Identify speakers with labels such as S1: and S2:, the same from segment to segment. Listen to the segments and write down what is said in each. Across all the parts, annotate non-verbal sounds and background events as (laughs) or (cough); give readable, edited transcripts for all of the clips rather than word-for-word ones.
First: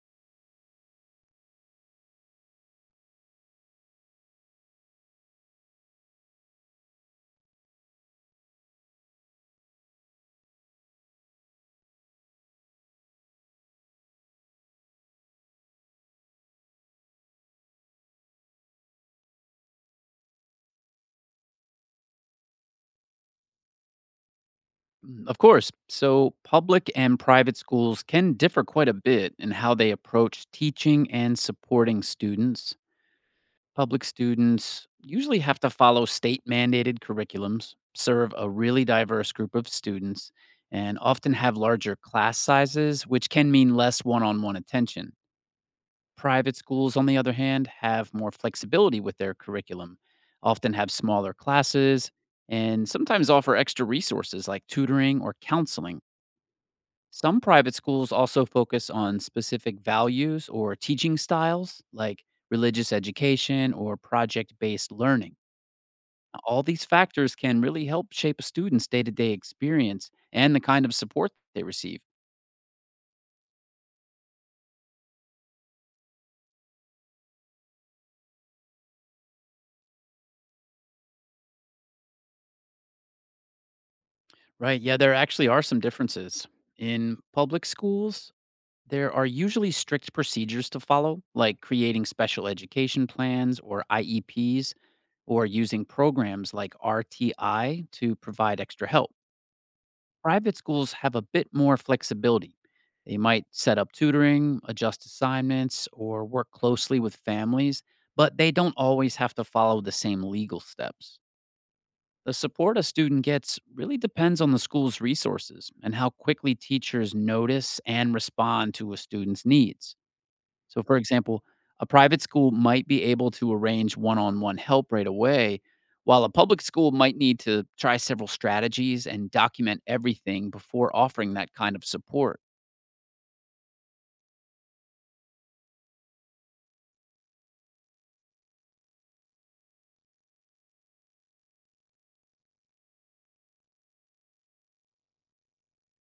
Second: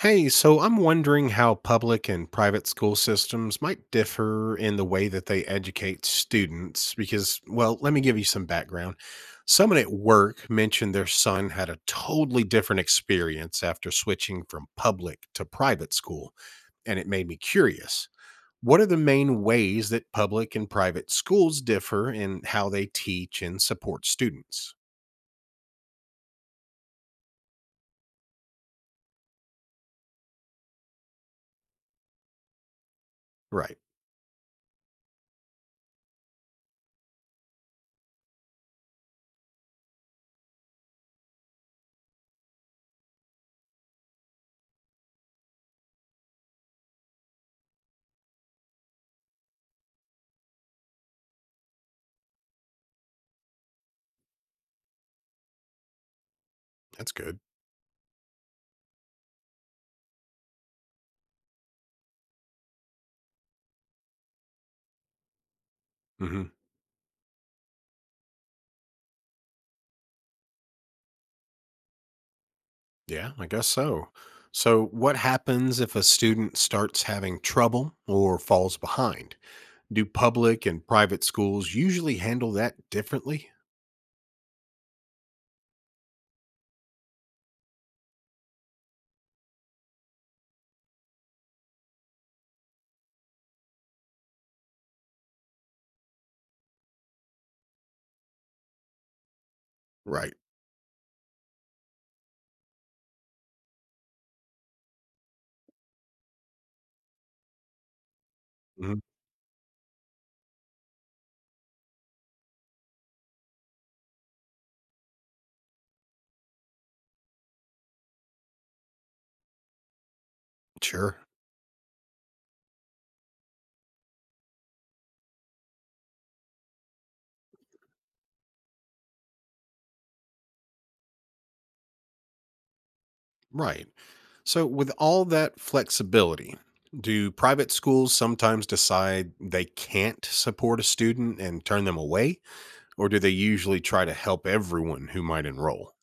S1: Hey, so I'm wondering how public and private school systems might differ in the way that they educate students. Because, well, let me give you some background. Someone at work mentioned their son had a totally different experience after switching from public to private school, and it made me curious. What are the main ways that public and private schools differ in how they teach and support students?
S2: Of course. So, public and private schools can differ quite a bit in how they approach teaching and supporting students.
S1: Right,
S2: Public students usually have to follow state mandated curriculums, serve a really diverse group of students, and often have larger class sizes, which can mean less one on one attention. Private schools, on the other hand, have more flexibility with their curriculum, often have smaller classes, and sometimes offer extra resources like tutoring or counseling.
S1: that's good.
S2: Some private schools also focus on specific values or teaching styles, like religious education or project based learning. Now,
S1: Hmm.
S2: all these factors can really help shape a student's day to day experience and the kind of support they receive.
S1: Yeah, I guess so. So, what happens if a student starts having trouble or falls behind? Do public and private schools usually handle that differently?
S2: Right. Yeah, there actually are some differences. In public schools, there are usually strict procedures to follow, like creating special education plans or IEPs, or using programs like RTI to provide extra help.
S1: Right.
S2: Private schools have a bit more flexibility. They might set up tutoring, adjust assignments, or work closely with families, but they don't
S1: Mhm.
S2: always have to follow the same legal steps. The support a student gets really depends on the school's resources and how quickly teachers notice and respond to a student's needs. So, for
S1: Sure.
S2: example, a private school might be able to arrange one on one help right away, while a public school might need to try several strategies and document everything before offering that kind of support.
S1: Right. So, with all that flexibility, do private schools sometimes decide they can't support a student and turn them away? Or do they usually try to help everyone who might enroll?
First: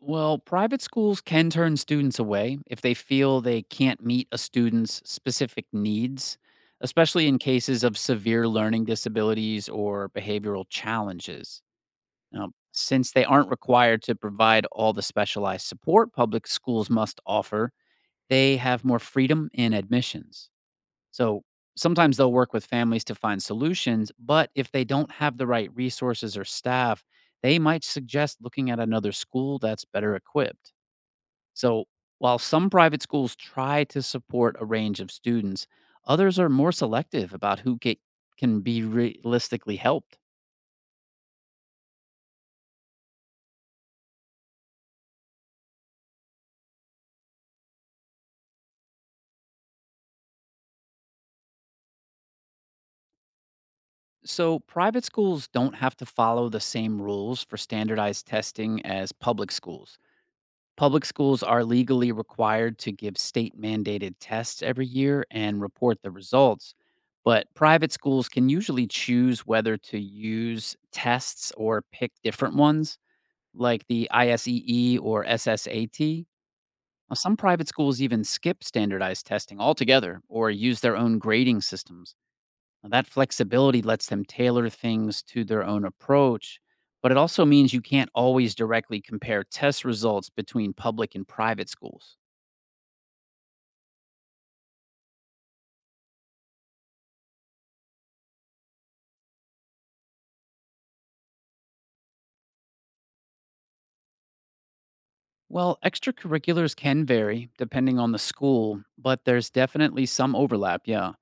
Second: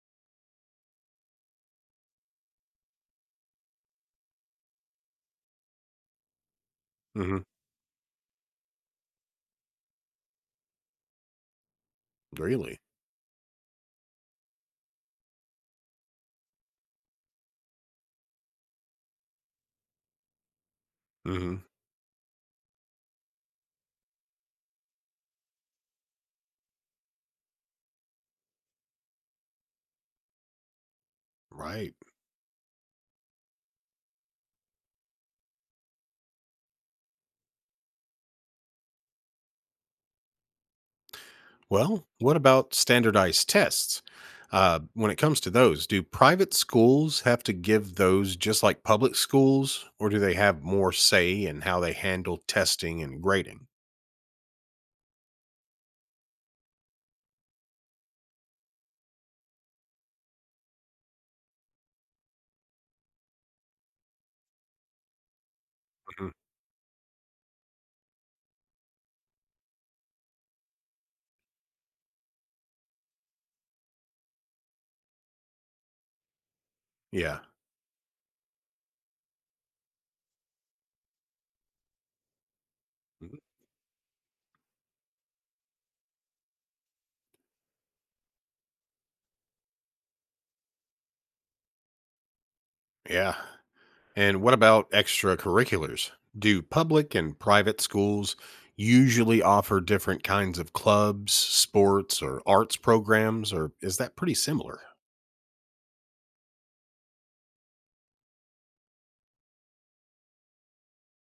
S2: Well, private schools can turn students away if they feel they can't meet a student's specific needs, especially in
S1: Hmm.
S2: cases of severe learning disabilities or behavioral challenges. Now,
S1: Really?
S2: since they aren't required to provide all the specialized support public schools must offer, they have more freedom in admissions. So
S1: Hmm.
S2: sometimes they'll work with families to find solutions, but if they don't have the right resources or staff, they might suggest looking at another school that's better equipped. So
S1: Right.
S2: while some private schools try to support a range of students, others are more selective about who get, can be realistically helped.
S1: Well, what about standardized tests? When it comes to those, do private schools have to give those just like public schools, or do they have more say in how they handle testing and grading?
S2: So, private schools don't have to follow the same rules for standardized testing as public schools. Public schools are legally required to give state mandated tests every year and report the
S1: Mhm.
S2: results, but private schools can usually choose whether to use tests or pick different ones, like the ISEE or SSAT. Now, some
S1: Yeah.
S2: private schools even skip standardized testing altogether or use their own grading systems. Now, that
S1: Mhm.
S2: flexibility lets them tailor things to their own approach, but it also means you can't always directly compare test results between public and private schools.
S1: Yeah. And what about extracurriculars? Do public and private schools usually offer different kinds of clubs, sports, or arts programs, or is that pretty similar?
S2: Well, extracurriculars can vary depending on the school, but there's definitely some overlap, yeah.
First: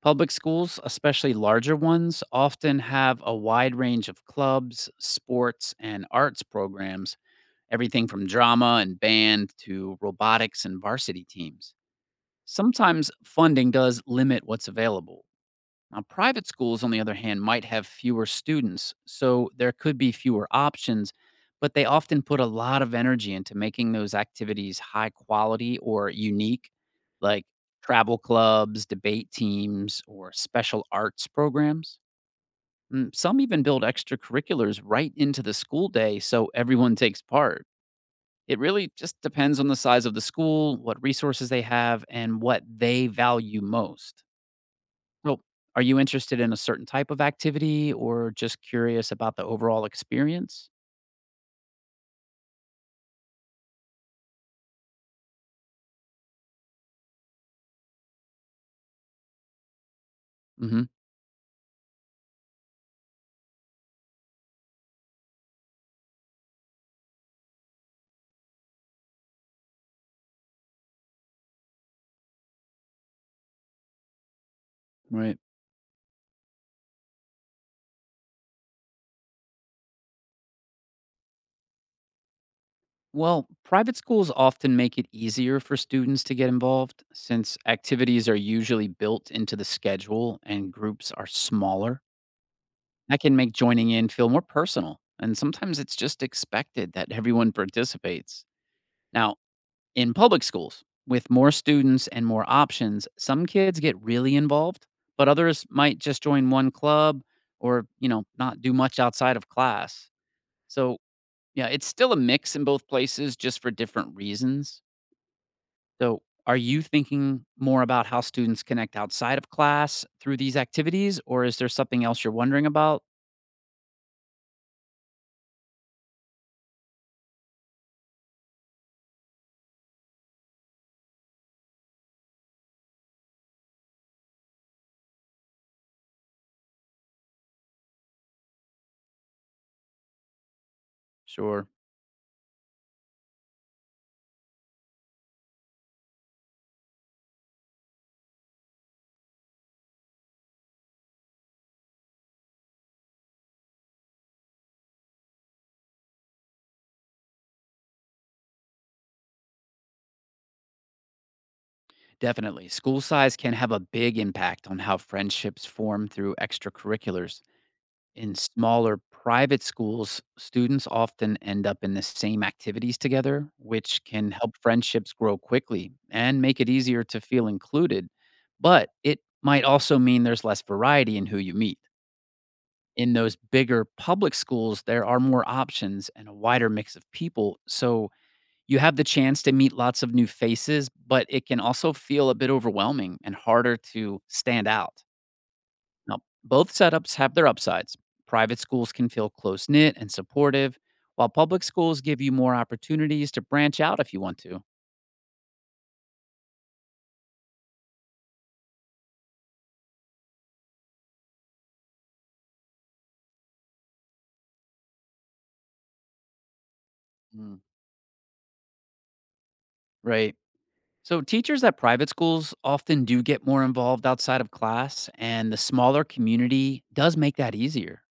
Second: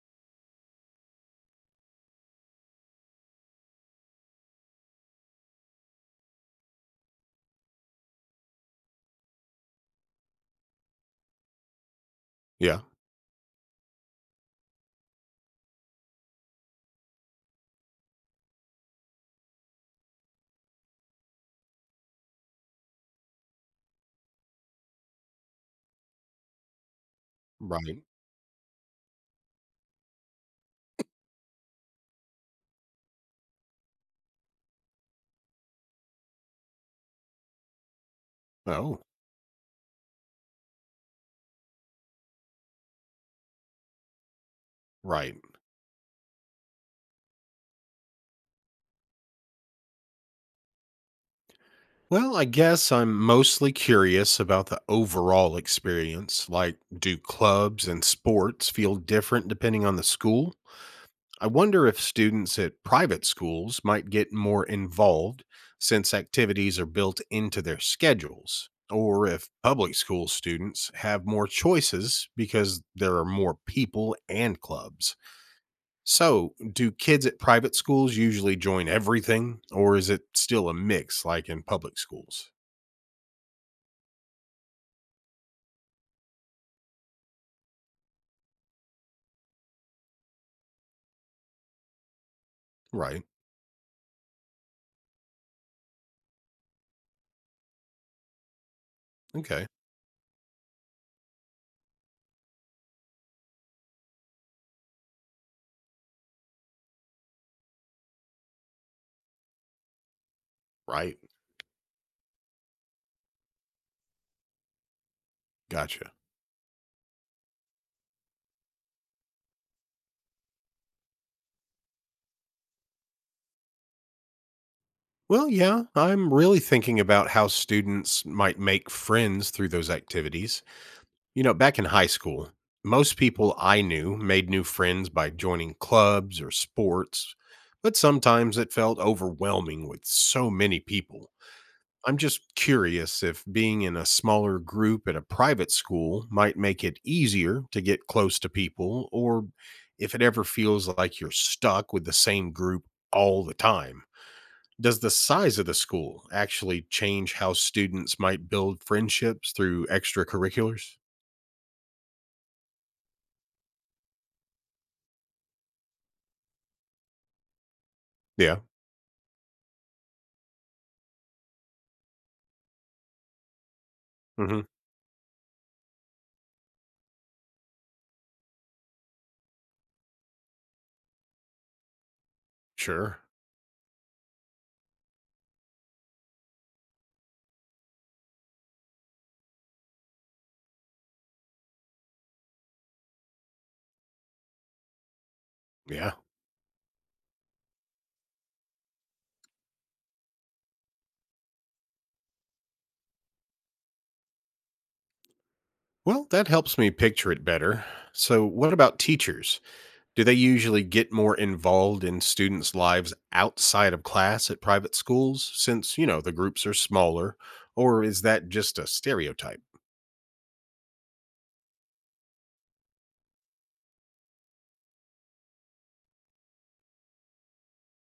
S2: Public schools, especially larger ones, often have a wide range of clubs, sports, and arts programs, everything from drama and band to robotics and varsity teams.
S1: Yeah.
S2: Sometimes funding does limit what's available. Now, private schools, on the other hand, might have fewer students, so there could be fewer options, but they often put a lot of energy into making those activities high quality or unique, like
S1: Right.
S2: travel clubs, debate teams, or special arts programs. Some even build extracurriculars right into the school day so everyone (laughs) takes part. It really
S1: Oh,
S2: just depends on the size of the school, what resources they have, and what they value most.
S1: right.
S2: So, are you interested in a certain type of activity or just curious about the overall experience?
S1: Well, I guess I'm mostly curious about the overall experience. Like, do clubs and sports feel different depending on the school?
S2: hmm
S1: I wonder if students at private schools might get more involved since activities are built into their schedules, or if public school students have more choices because there are more people and clubs.
S2: Right.
S1: So, do kids at private schools usually join everything, or is it still a mix like in public schools?
S2: Well, private schools often make it easier for students to get involved since activities are usually built into the schedule and groups are smaller. That
S1: Right.
S2: can make joining in feel more personal. And sometimes it's just expected that everyone participates. Now,
S1: Okay.
S2: in public schools, with more students and more options, some kids get really involved, but others might just join one club or, not do much outside of class. So,
S1: Right.
S2: yeah, it's still a mix in both places just for different reasons.
S1: Gotcha.
S2: So, are you thinking more about how students connect outside of class through these activities, or is there something else you're wondering about?
S1: Well, yeah, I'm really thinking about how students might make friends through those activities. You know, back in high school, most people I knew made new friends by joining clubs or sports, but sometimes it felt overwhelming with so many people.
S2: Sure.
S1: I'm just curious if being in a smaller group at a private school might make it easier to get close to people, or if it ever feels like you're stuck with the same group all the time. Does the size of the school actually change how students might build friendships through extracurriculars?
S2: Definitely. School size can have a big impact on how friendships form through extracurriculars. In
S1: Yeah.
S2: smaller private schools, students often end up in the same activities together, which can help
S1: Hmm.
S2: friendships grow quickly and make it easier to feel included. But it might also mean there's less variety in who you meet. In
S1: Sure.
S2: those bigger public schools, there are more options and a wider mix of people. So you have the chance to meet lots of new faces, but it can also feel a bit overwhelming and harder to stand out.
S1: Yeah.
S2: Now, both setups have their upsides. Private schools can feel close knit and supportive, while public schools give you more opportunities to branch out if you want to.
S1: Well, that helps me picture it better. So, what about teachers? Do they usually get more involved in students' lives outside of class at private schools since, you know, the groups are smaller?
S2: Mm,
S1: Or is that just a stereotype?
S2: Right. So, teachers at private schools often do get more involved outside of class, and the smaller community does make that easier.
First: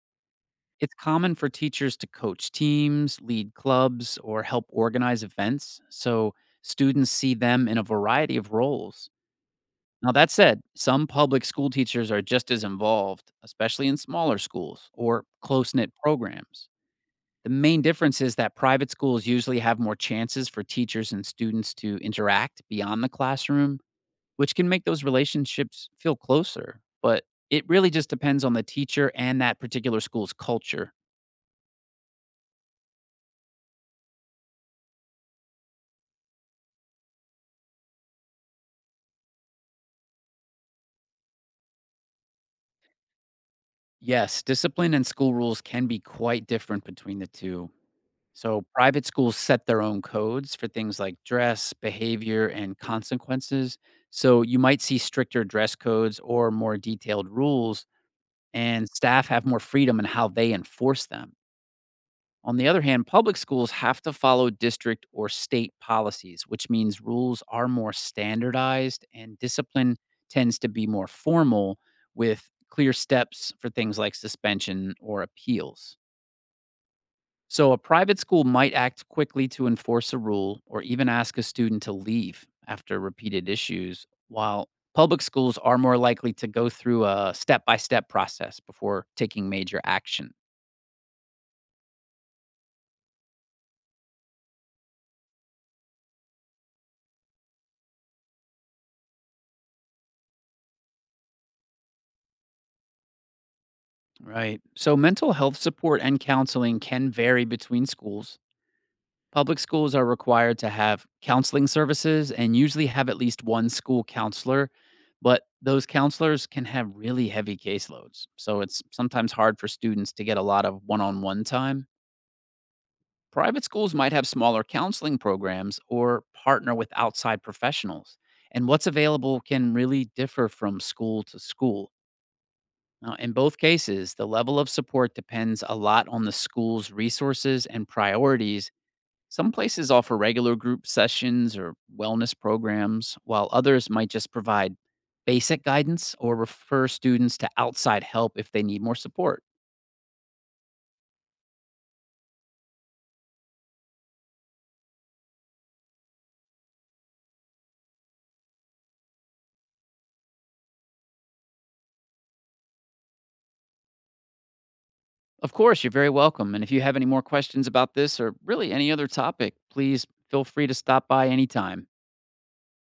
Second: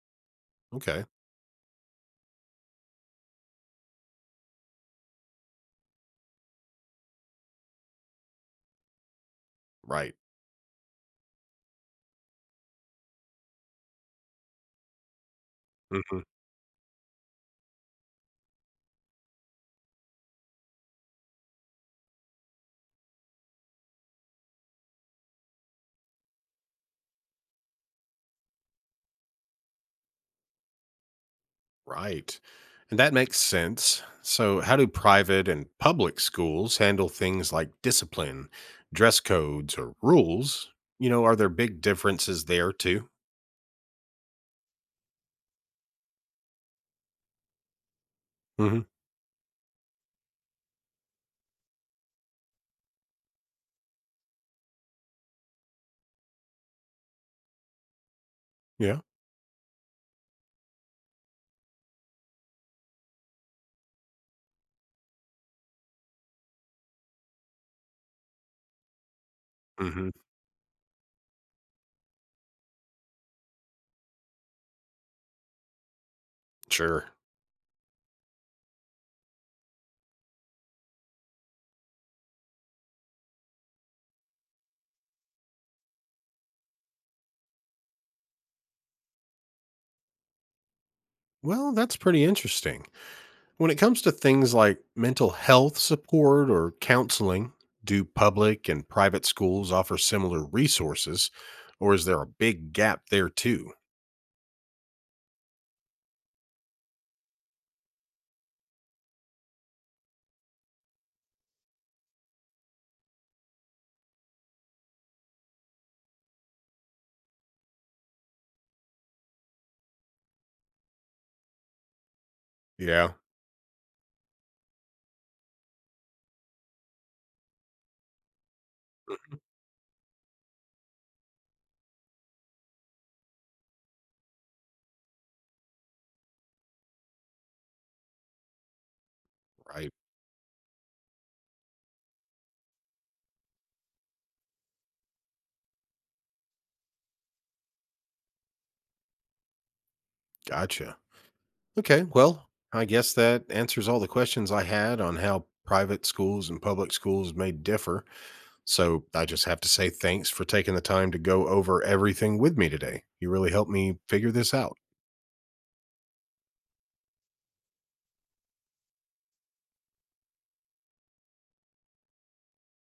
S2: It's
S1: Okay.
S2: common for teachers to coach teams, lead clubs, or help organize events, so students see them in a variety of roles. Now,
S1: Right.
S2: that said, some public school teachers are just as involved, especially in smaller schools or close knit
S1: Mm-hmm.
S2: programs. The main difference is that private schools usually have more chances for teachers and students to interact beyond the classroom, which can make those relationships feel closer. But it really just depends on the teacher and that particular school's culture.
S1: Right. And that makes sense. So, how do private and public schools handle things like discipline, dress codes, or rules? You know, are there big differences there too?
S2: Yes, discipline and school rules can be quite different between the two. So
S1: Hmm.
S2: private schools set their own codes for things like dress, behavior, and consequences. So you might see stricter dress codes or more detailed rules, and
S1: Yeah.
S2: staff have more freedom in how they enforce them. On the other hand, public schools have to follow district or state policies, which means rules are more standardized and discipline
S1: Hmm.
S2: tends to be more formal with clear steps for things like suspension or appeals.
S1: Sure.
S2: So, a private school might act quickly to enforce a rule or even ask a student to leave after repeated issues, while public schools are more likely to go through a step by step process before taking major action.
S1: Well, that's pretty interesting. When it comes to things like mental health support or counseling, do public and private schools offer similar resources, or is there a big gap there too?
S2: Right. So, mental health support and counseling can vary between schools. Public schools are required to have counseling services and usually have at least one school counselor, but those counselors can have really heavy caseloads. So it's sometimes hard for students to get a lot of one on one time.
S1: Yeah.
S2: Private schools might have smaller counseling programs or partner with outside professionals. And what's available can really differ from school to school. Now, in both cases, the level of support depends a lot on the school's resources and priorities. Some places
S1: Right.
S2: offer regular group sessions or wellness programs, while others might just provide basic guidance or refer students to outside help if they need more support.
S1: Gotcha. Okay, well, I guess that answers all the questions I had on how private schools and public schools may differ. So I just have to say thanks for taking the time to go over everything with me today. You really helped me figure this out.
S2: Of course, you're very welcome. And if you have any more questions about this or really any other topic, please feel free to stop by anytime.